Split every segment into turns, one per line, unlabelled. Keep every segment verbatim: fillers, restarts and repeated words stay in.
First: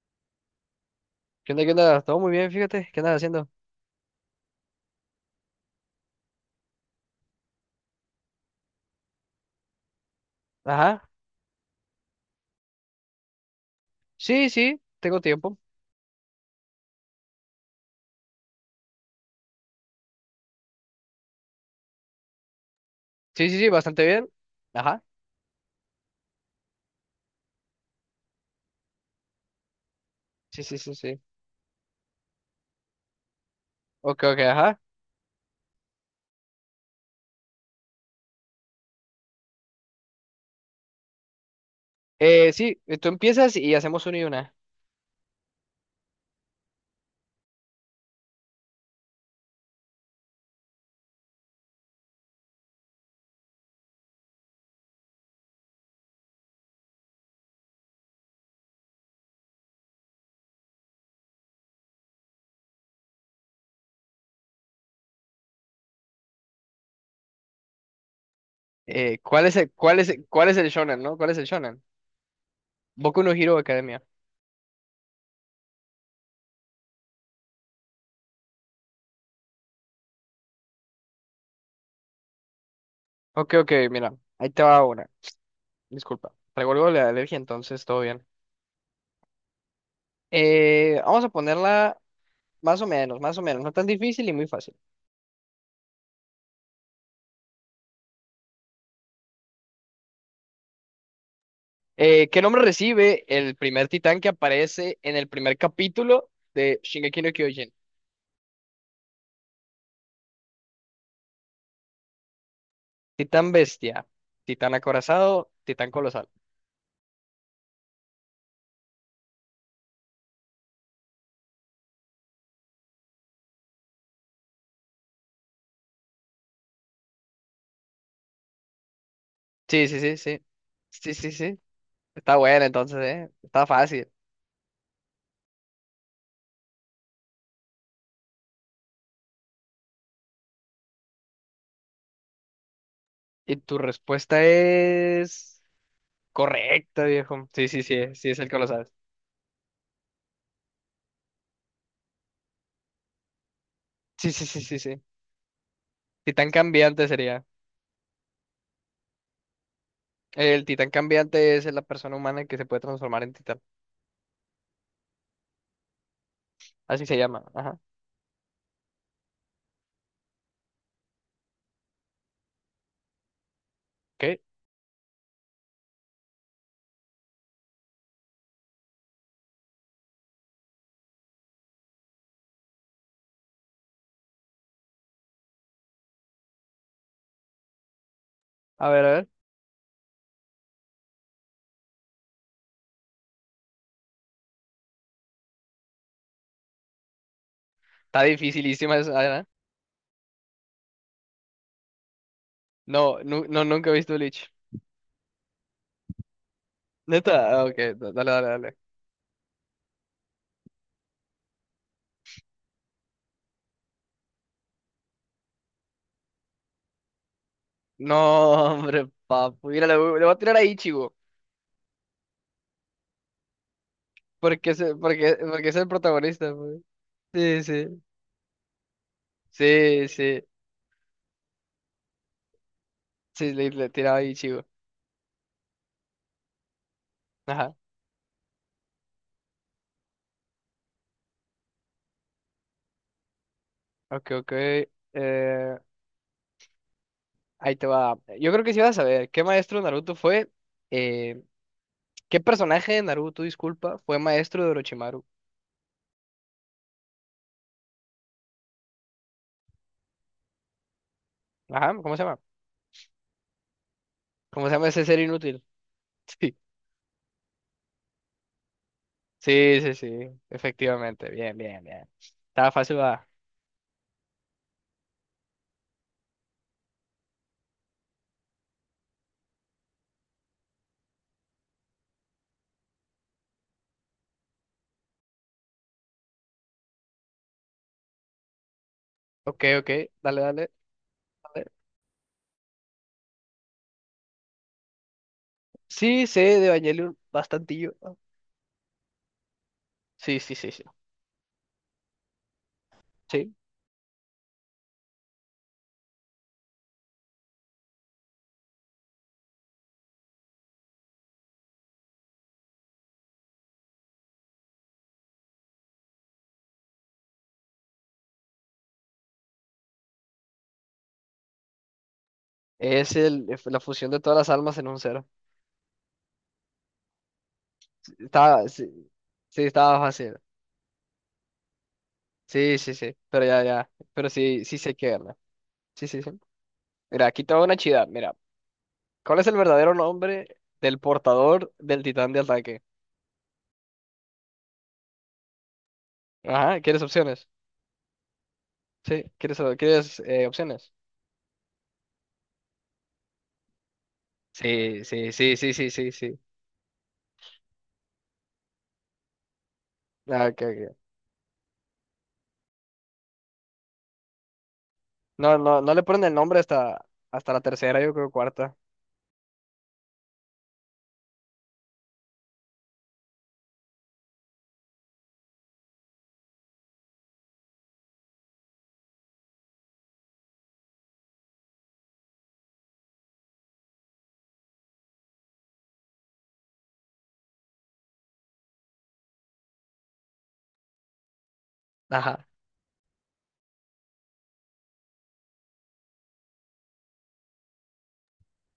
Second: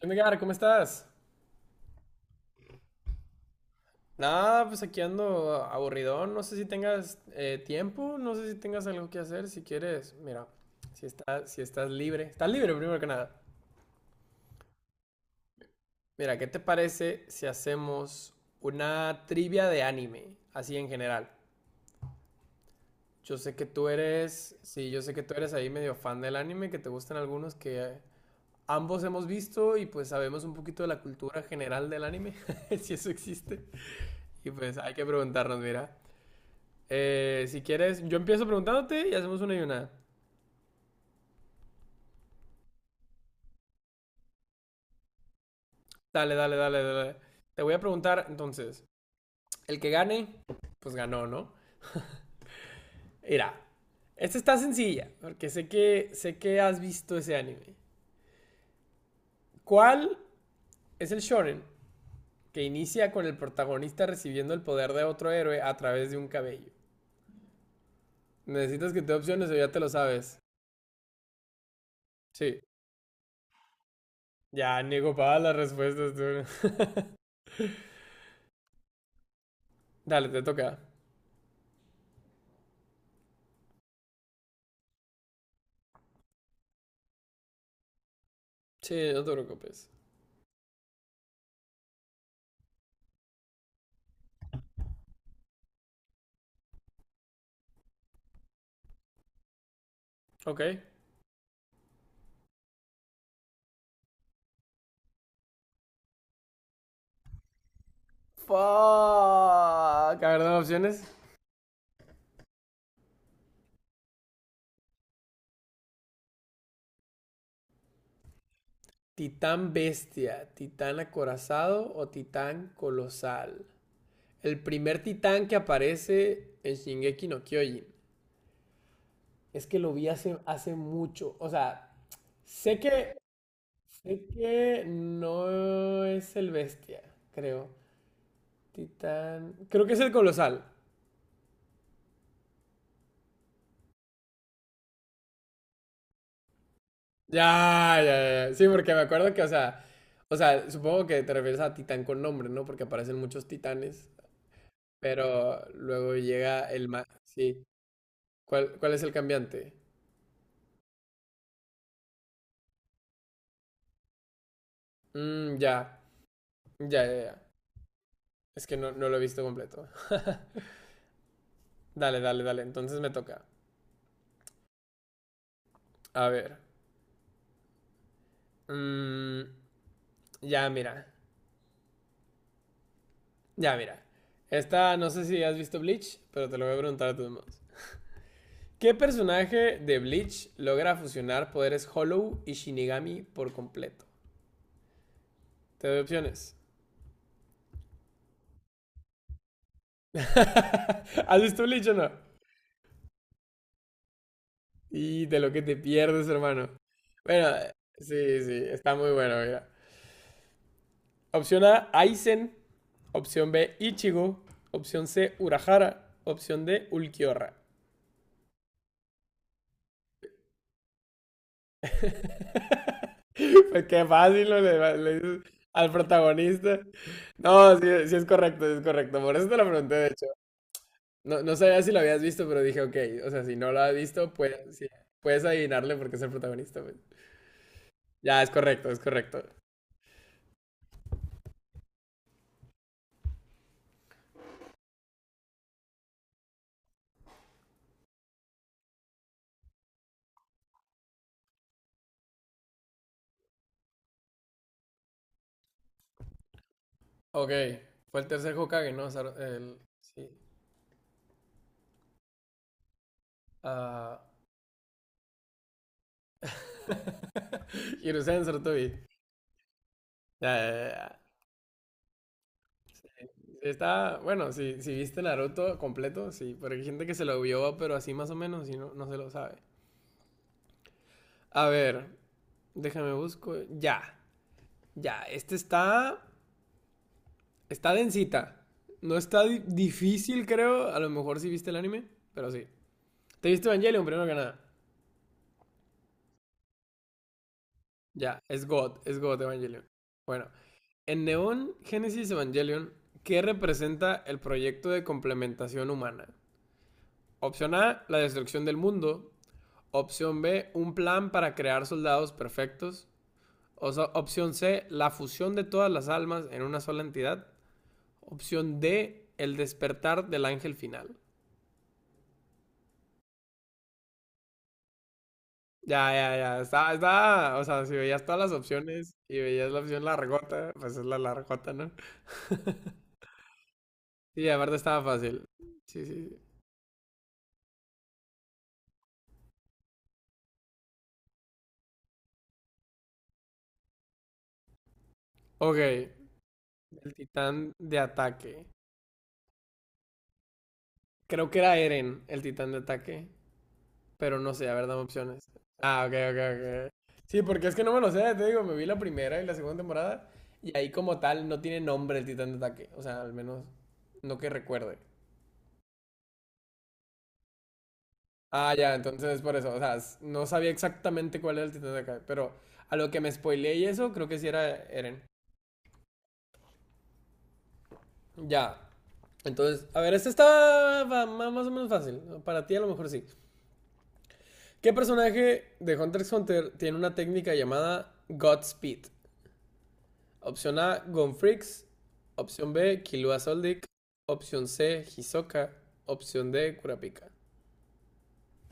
¿Qué onda, Edgar? ¿Cómo estás?
¿Qué onda? ¿Qué onda? Todo muy bien, fíjate. ¿Qué andas haciendo?
Nada, pues aquí ando aburridón. No sé si tengas eh, tiempo, no sé si tengas algo que hacer. Si quieres, mira,
Ajá.
si estás, si estás libre, estás libre primero que nada.
Sí, sí, tengo tiempo.
Mira, ¿qué te parece si hacemos una trivia de anime, así en general? Yo
Sí,
sé
sí,
que
sí,
tú
bastante bien.
eres, sí, yo
Ajá.
sé que tú eres ahí medio fan del anime, que te gustan algunos que ambos hemos visto y pues sabemos un
Sí, sí,
poquito de
sí,
la
sí.
cultura general del anime, si eso existe.
Ok, ok,
Y pues
ajá.
hay que preguntarnos, mira. Eh, si quieres, yo empiezo preguntándote y hacemos una y una.
Eh, sí, eh, tú empiezas y hacemos una y una.
Dale, dale, dale, dale. Te voy a preguntar entonces. El que gane, pues ganó, ¿no? Mira, esta está sencilla, porque sé que, sé que has visto ese anime. ¿Cuál es el shonen que inicia con el protagonista recibiendo el poder de otro héroe a través de un cabello? ¿Necesitas que te dé
Eh, ¿cuál
opciones o
es el,
ya te lo
cuál es, el-
sabes?
cuál es el shonen, no? ¿Cuál es el shonen?
Sí.
Boku no Hero Academia.
Ya, niego para las respuestas, tú. Dale, te toca.
Ok, ok, mira. Ahí te va una. Disculpa. Traigo algo de la alergia, entonces todo bien.
Sí, no te preocupes.
Eh, vamos a ponerla más o menos, más o menos. No tan difícil y muy fácil.
Ok,
Eh, ¿qué nombre recibe el primer titán que aparece en el primer capítulo de Shingeki no Kyojin?
fuck. A ver, dame opciones.
Titán bestia, titán acorazado, titán colosal.
Titán bestia, titán acorazado o titán colosal. El primer titán que aparece en Shingeki no Kyojin. Es que
Sí,
lo
sí,
vi
sí,
hace,
sí.
hace
Sí, sí,
mucho. O
sí.
sea,
Está bueno
sé
entonces,
que,
¿eh? Está fácil.
sé que no es el bestia, creo. Titán. Creo que es el colosal.
Y tu respuesta es correcta, viejo. Sí, sí, sí,
Ya,
eh, sí es
ya,
el
ya. Sí,
colosal.
porque me acuerdo que, o sea, o sea, supongo que te refieres a titán con nombre, ¿no? Porque aparecen muchos titanes.
Sí, sí, sí, sí, sí.
Pero luego
Titán
llega el ma...
cambiante sería.
Sí. ¿Cuál, cuál es el cambiante?
El titán cambiante es la persona humana que se puede transformar en titán.
Mm, ya. Ya,
Así se
ya, ya.
llama. Ajá.
Es que no, no lo he visto completo. Dale, dale, dale. Entonces me toca.
¿Qué?
A ver. Mm, ya, mira. Ya, mira. Esta, no sé si has visto Bleach, pero te lo voy a preguntar a todos modos.
A
¿Qué
ver, a ver.
personaje de Bleach logra fusionar poderes Hollow y Shinigami por completo? Te doy opciones.
Está dificilísima esa, ¿eh?
¿Has visto Bleach o no?
No, nu- no, nunca he visto Bleach.
Y de lo que te pierdes, hermano. Bueno,
¿Neta? Ah, ok, da- dale,
sí,
dale,
sí,
dale.
está muy bueno, mira. Opción A, Aizen. Opción B, Ichigo. Opción C, Urahara. Opción D, Ulquiorra.
No, hombre, papu. Mira, le, voy le voy a tirar a Ichigo.
Pues qué fácil, ¿no?
Porque es,
le,
el-
le
porque,
dices
porque es el
al
protagonista,
protagonista.
pues. Sí,
No, sí,
sí.
sí es correcto, sí es correcto. Por eso te lo pregunté, de
Sí,
hecho.
sí.
No, no sabía si lo habías visto, pero dije, ok, o sea,
Sí,
si
le,
no lo
le
has
tiraba a
visto, pues,
Ichigo.
sí, puedes adivinarle porque es el protagonista. Pues.
Ajá.
Ya, es correcto, es correcto.
Ok, ok. Eh, Ahí te va. Yo creo que sí vas a saber. ¿Qué maestro de Naruto fue? Eh, ¿Qué personaje de Naruto, disculpa, fue maestro de Orochimaru?
Ok, fue el tercer Hokage, ¿no? Sar- el... Sí.
Ajá, ¿cómo se llama?
Ah.
¿Cómo se llama ese ser inútil? Sí.
Hiruzen Sarutobi.
Sí, sí, sí.
Ya, ya, ya.
Efectivamente. Bien, bien, bien. Estaba fácil, va.
Está, bueno, si, si viste Naruto completo, sí, pero hay gente que se lo vio, pero así más o menos y no, no se lo sabe. A ver, déjame busco. Ya, ya, este está, está densita. No está
Ok,
di-
ok, dale,
difícil,
dale,
creo. A lo mejor sí
dale.
viste el anime, pero sí. ¿Te viste Evangelion primero que nada?
Sí, sé de Evangelion bastantillo.
Ya, es God, es God Evangelion.
Sí,
Bueno,
sí, sí, sí.
en Neon Genesis Evangelion, ¿qué
Sí.
representa el proyecto de complementación humana? Opción A, la destrucción del mundo. Opción B, un plan para crear soldados perfectos. O sea, opción C, la fusión de todas las almas en una sola entidad. Opción D, el despertar del ángel final.
Es el, es la fusión de todas las almas en un cero.
Ya, ya, ya. Está, está. O sea, si veías todas las
Estaba, sí,
opciones y
sí,
veías la
estaba
opción
fácil.
largota, pues es la largota, ¿no?
Sí, sí, sí. Pero ya, ya. Pero
Sí,
sí, sí
aparte
sé
estaba
que verla.
fácil.
Sí,
Sí, sí.
sí, sí.
Sí.
Mira, aquí te va una chida. Mira, ¿cuál es el verdadero nombre del portador del titán de ataque?
Ok, el
Ajá, ¿quieres opciones?
titán de ataque.
Sí, ¿quieres, quieres eh, opciones?
Creo que era Eren, el titán de ataque. Pero no sé, a ver,
Sí,
dame
sí,
opciones.
sí, sí, sí,
Ah,
sí,
ok,
sí.
ok, ok. Sí, porque es que no me lo sé, te digo, me vi la primera y la segunda temporada.
Ah, ok,
Y ahí
ok.
como tal no tiene nombre el titán de ataque. O sea, al menos no que recuerde.
No, no, no le ponen el nombre hasta, hasta la tercera, yo creo, cuarta.
Ah, ya, entonces por eso. O sea, s- no sabía exactamente cuál era el titán de ataque. Pero a lo que me spoileé y eso, creo que sí era Eren. Ya. Entonces, a ver, este está va- ma- más o menos fácil. Para ti a lo mejor sí. ¿Qué personaje de Hunter x Hunter tiene una técnica llamada Godspeed? Opción A, Gonfrix.
Ajá.
Opción B, Killua Soldic. Opción C, Hisoka. Opción D, Kurapika.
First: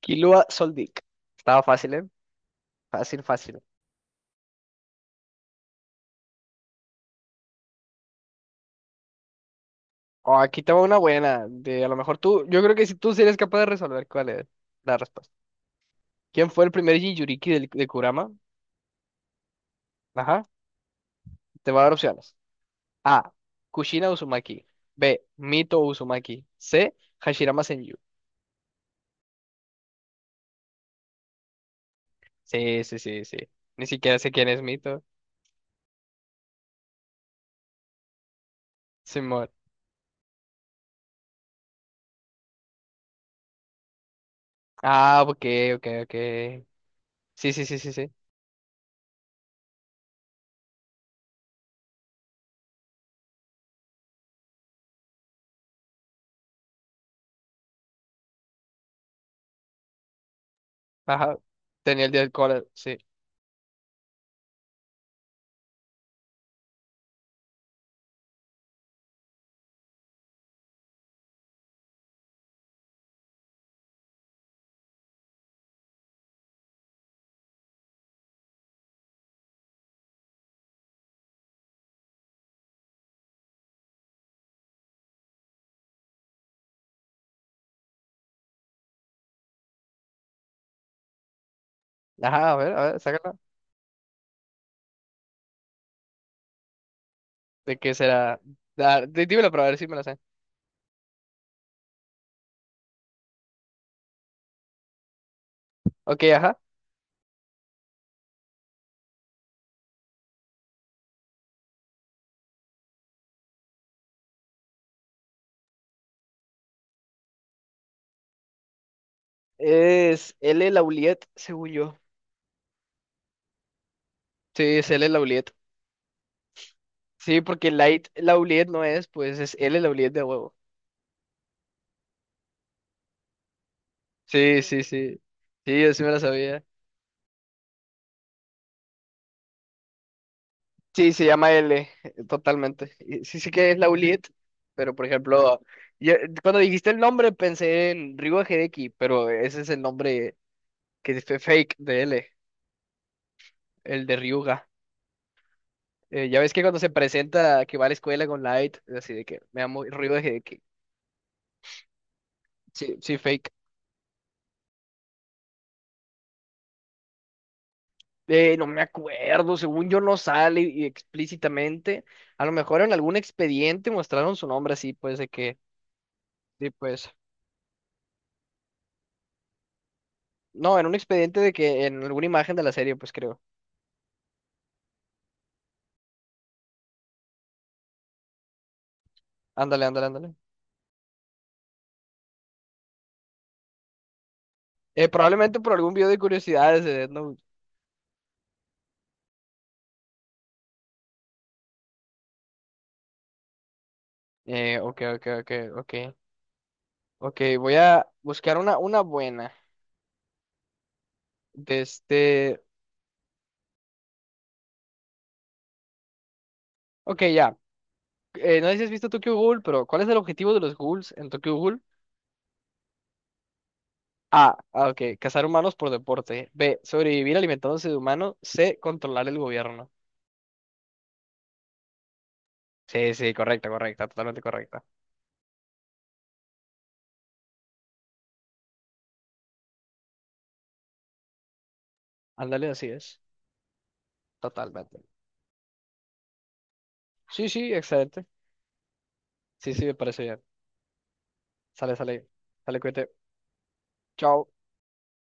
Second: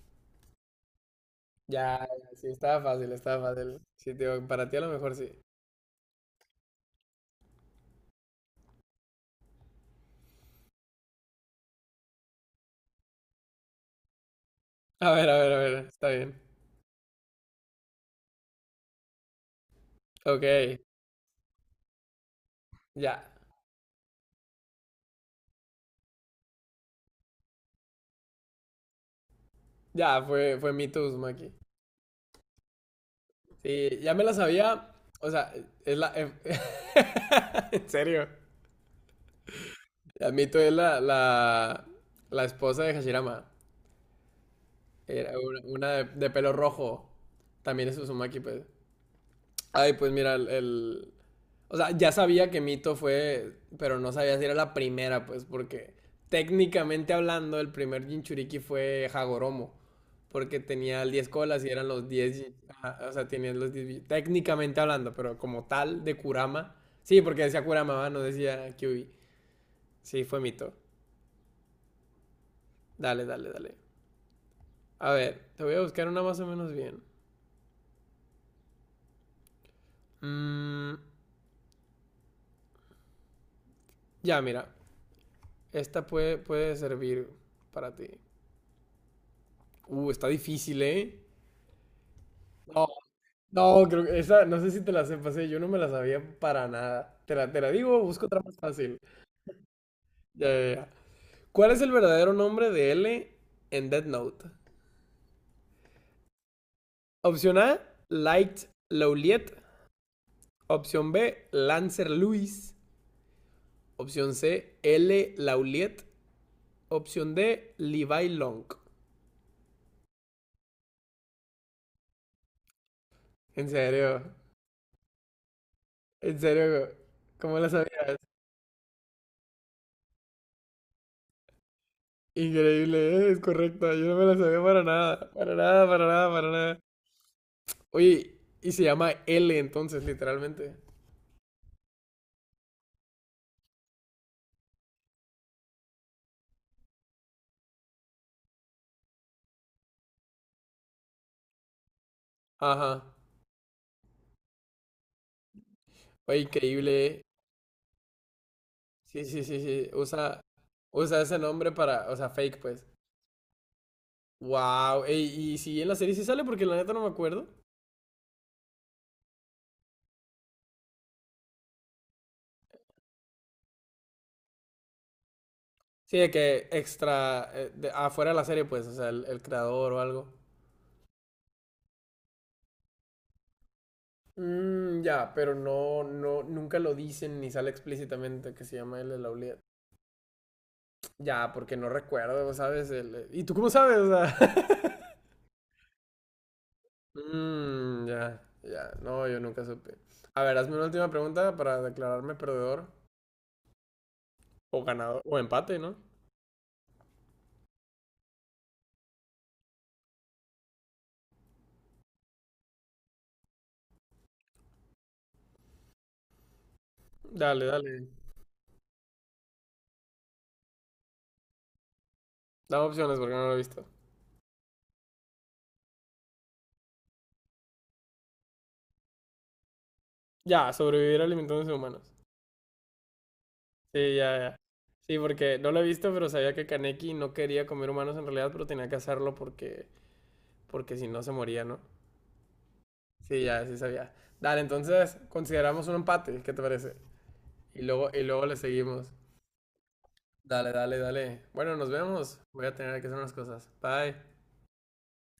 Kilua Soldic. Estaba fácil,
Ya,
¿eh?
ya, sí, estaba fácil,
Fácil,
estaba
fácil.
fácil. Sí, tío, para ti a lo mejor sí.
Oh, aquí tengo una buena. De a lo mejor tú. Yo creo que si tú sí eres capaz de resolver cuál es la
A ver,
respuesta.
a ver, a ver, está bien.
¿Quién fue el primer Jinchuriki del- de Kurama? Ajá.
Ok,
Te va a dar opciones.
ya,
A. Kushina Uzumaki. B. Mito Uzumaki. C. Hashirama Senju.
ya, fue, fue mi Tuzma aquí.
Sí, sí, sí, sí. Ni
Sí, ya
siquiera
me
sé
la
quién es
sabía,
Mito.
o sea, es la... eh, en serio.
Simón.
Mito es la, la, la esposa de Hashirama.
Ah,
Era
ok,
una,
ok,
una de,
ok.
de pelo rojo.
Sí, sí, sí,
También
sí,
es
sí.
Uzumaki, pues. Ay, pues mira, el, el- O sea, ya sabía que Mito fue, pero no sabía si era la primera, pues, porque técnicamente hablando, el primer Jinchuriki fue Hagoromo, porque tenía el diez
Ajá.
colas y eran
Tenía
los
el día del
diez, jin-
cólera. Sí.
ajá, o sea, tenían los diez, bi- técnicamente hablando, pero como tal, de Kurama. Sí, porque decía Kurama, ¿va? No decía Kyubi. Sí, fue Mito. Dale, dale, dale. A ver, te voy a buscar una más o menos bien. Mm, ya, mira. Esta puede, puede servir para ti. Uh, está difícil, ¿eh?
Ajá, a ver, a
No,
ver, sácala.
no, creo que esa, no sé si te la sepas, ¿eh? Yo no me la sabía para nada. Te la, te la
¿De qué
digo, busco
será?
otra más fácil.
Dar, dí- dímelo para ver si me lo sé.
Ya, ya, ya. ¿Cuál es el verdadero nombre de L en Death Note?
Ok, ajá.
Opción A, Light Lauliet. Opción B, Lancer Lewis. Opción C, L Lauliet. Opción D, Levi Long.
Es L. Lauliet, según yo.
En serio,
Sí, es L. Lauliet.
en serio,
Sí,
¿cómo la
porque Light
sabías?
Lauliet no es, pues es L. Lauliet de huevo.
Increíble, ¿eh? Es correcta. Yo no me la
Sí,
sabía
sí,
para
sí.
nada, para
Sí,
nada,
yo sí
para
me lo
nada, para
sabía.
nada. Oye, y se llama L entonces, literalmente.
Sí, se llama L, eh, totalmente. Y sí, sí que es Lauliet, pero por ejemplo, yo- cuando dijiste el nombre pensé en Ryuga Hideki, pero ese es el nombre que es fake de L,
Ajá.
el de Ryuga. Eh, ya
Oye,
ves que cuando se
increíble, ¿eh?
presenta que va a la escuela con Light, así de
Sí,
que
sí,
me
sí,
da muy
sí.
ruido de
Usa,
que
usa ese nombre para, o sea, fake, pues.
sí, sí, fake.
Wow. Y si en la serie sí sale, porque la neta no me acuerdo.
Eh, no me acuerdo, según yo no sale y explícitamente. A lo mejor en algún expediente mostraron su nombre así, pues de que,
Sí, de que
sí, pues.
extra, eh, de- afuera de la serie, pues, o sea, el, el creador o algo.
No, en un expediente de que en alguna imagen de la serie, pues creo.
Mm, ya, pero no, no, nunca lo dicen ni sale explícitamente que se llama L. Lauliet.
Ándale, ándale, ándale.
Ya, porque no recuerdo, ¿sabes? El- ¿y tú cómo sabes? O sea,
Eh, probablemente por algún video de curiosidades de Death Note.
Mm, ya, ya. No, yo nunca supe. A ver, hazme una última pregunta para declararme perdedor
Eh,
o
ok,
ganador
ok,
o
ok,
empate, ¿no?
ok. Ok, voy a buscar una, una buena. De este. Ok, ya.
Dale, dale.
Eh, no sé si has visto Tokyo Ghoul, pero ¿cuál es el objetivo de los ghouls en Tokyo Ghoul?
Dame opciones porque no lo he visto.
A, ah, ok, cazar humanos por deporte. B, sobrevivir alimentándose de humanos. C, controlar el gobierno.
Ya, sobrevivir alimentándose de humanos.
Sí, sí, correcta, correcta,
Sí, ya,
totalmente
ya.
correcta.
Sí, porque no lo he visto, pero sabía que Kaneki no quería comer humanos en realidad, pero tenía que hacerlo porque, porque si no se moría, ¿no?
Ándale, así es.
Sí, ya, sí sabía. Dale,
Totalmente.
entonces consideramos un empate, ¿qué te parece?
Sí, sí,
Y luego, y
excelente.
luego le seguimos.
Sí, sí, me parece bien.
Dale, dale, dale. Bueno, nos
Sale, sale.
vemos. Voy a
Sale,
tener que
cuídate.
hacer unas cosas. Bye.
Chao.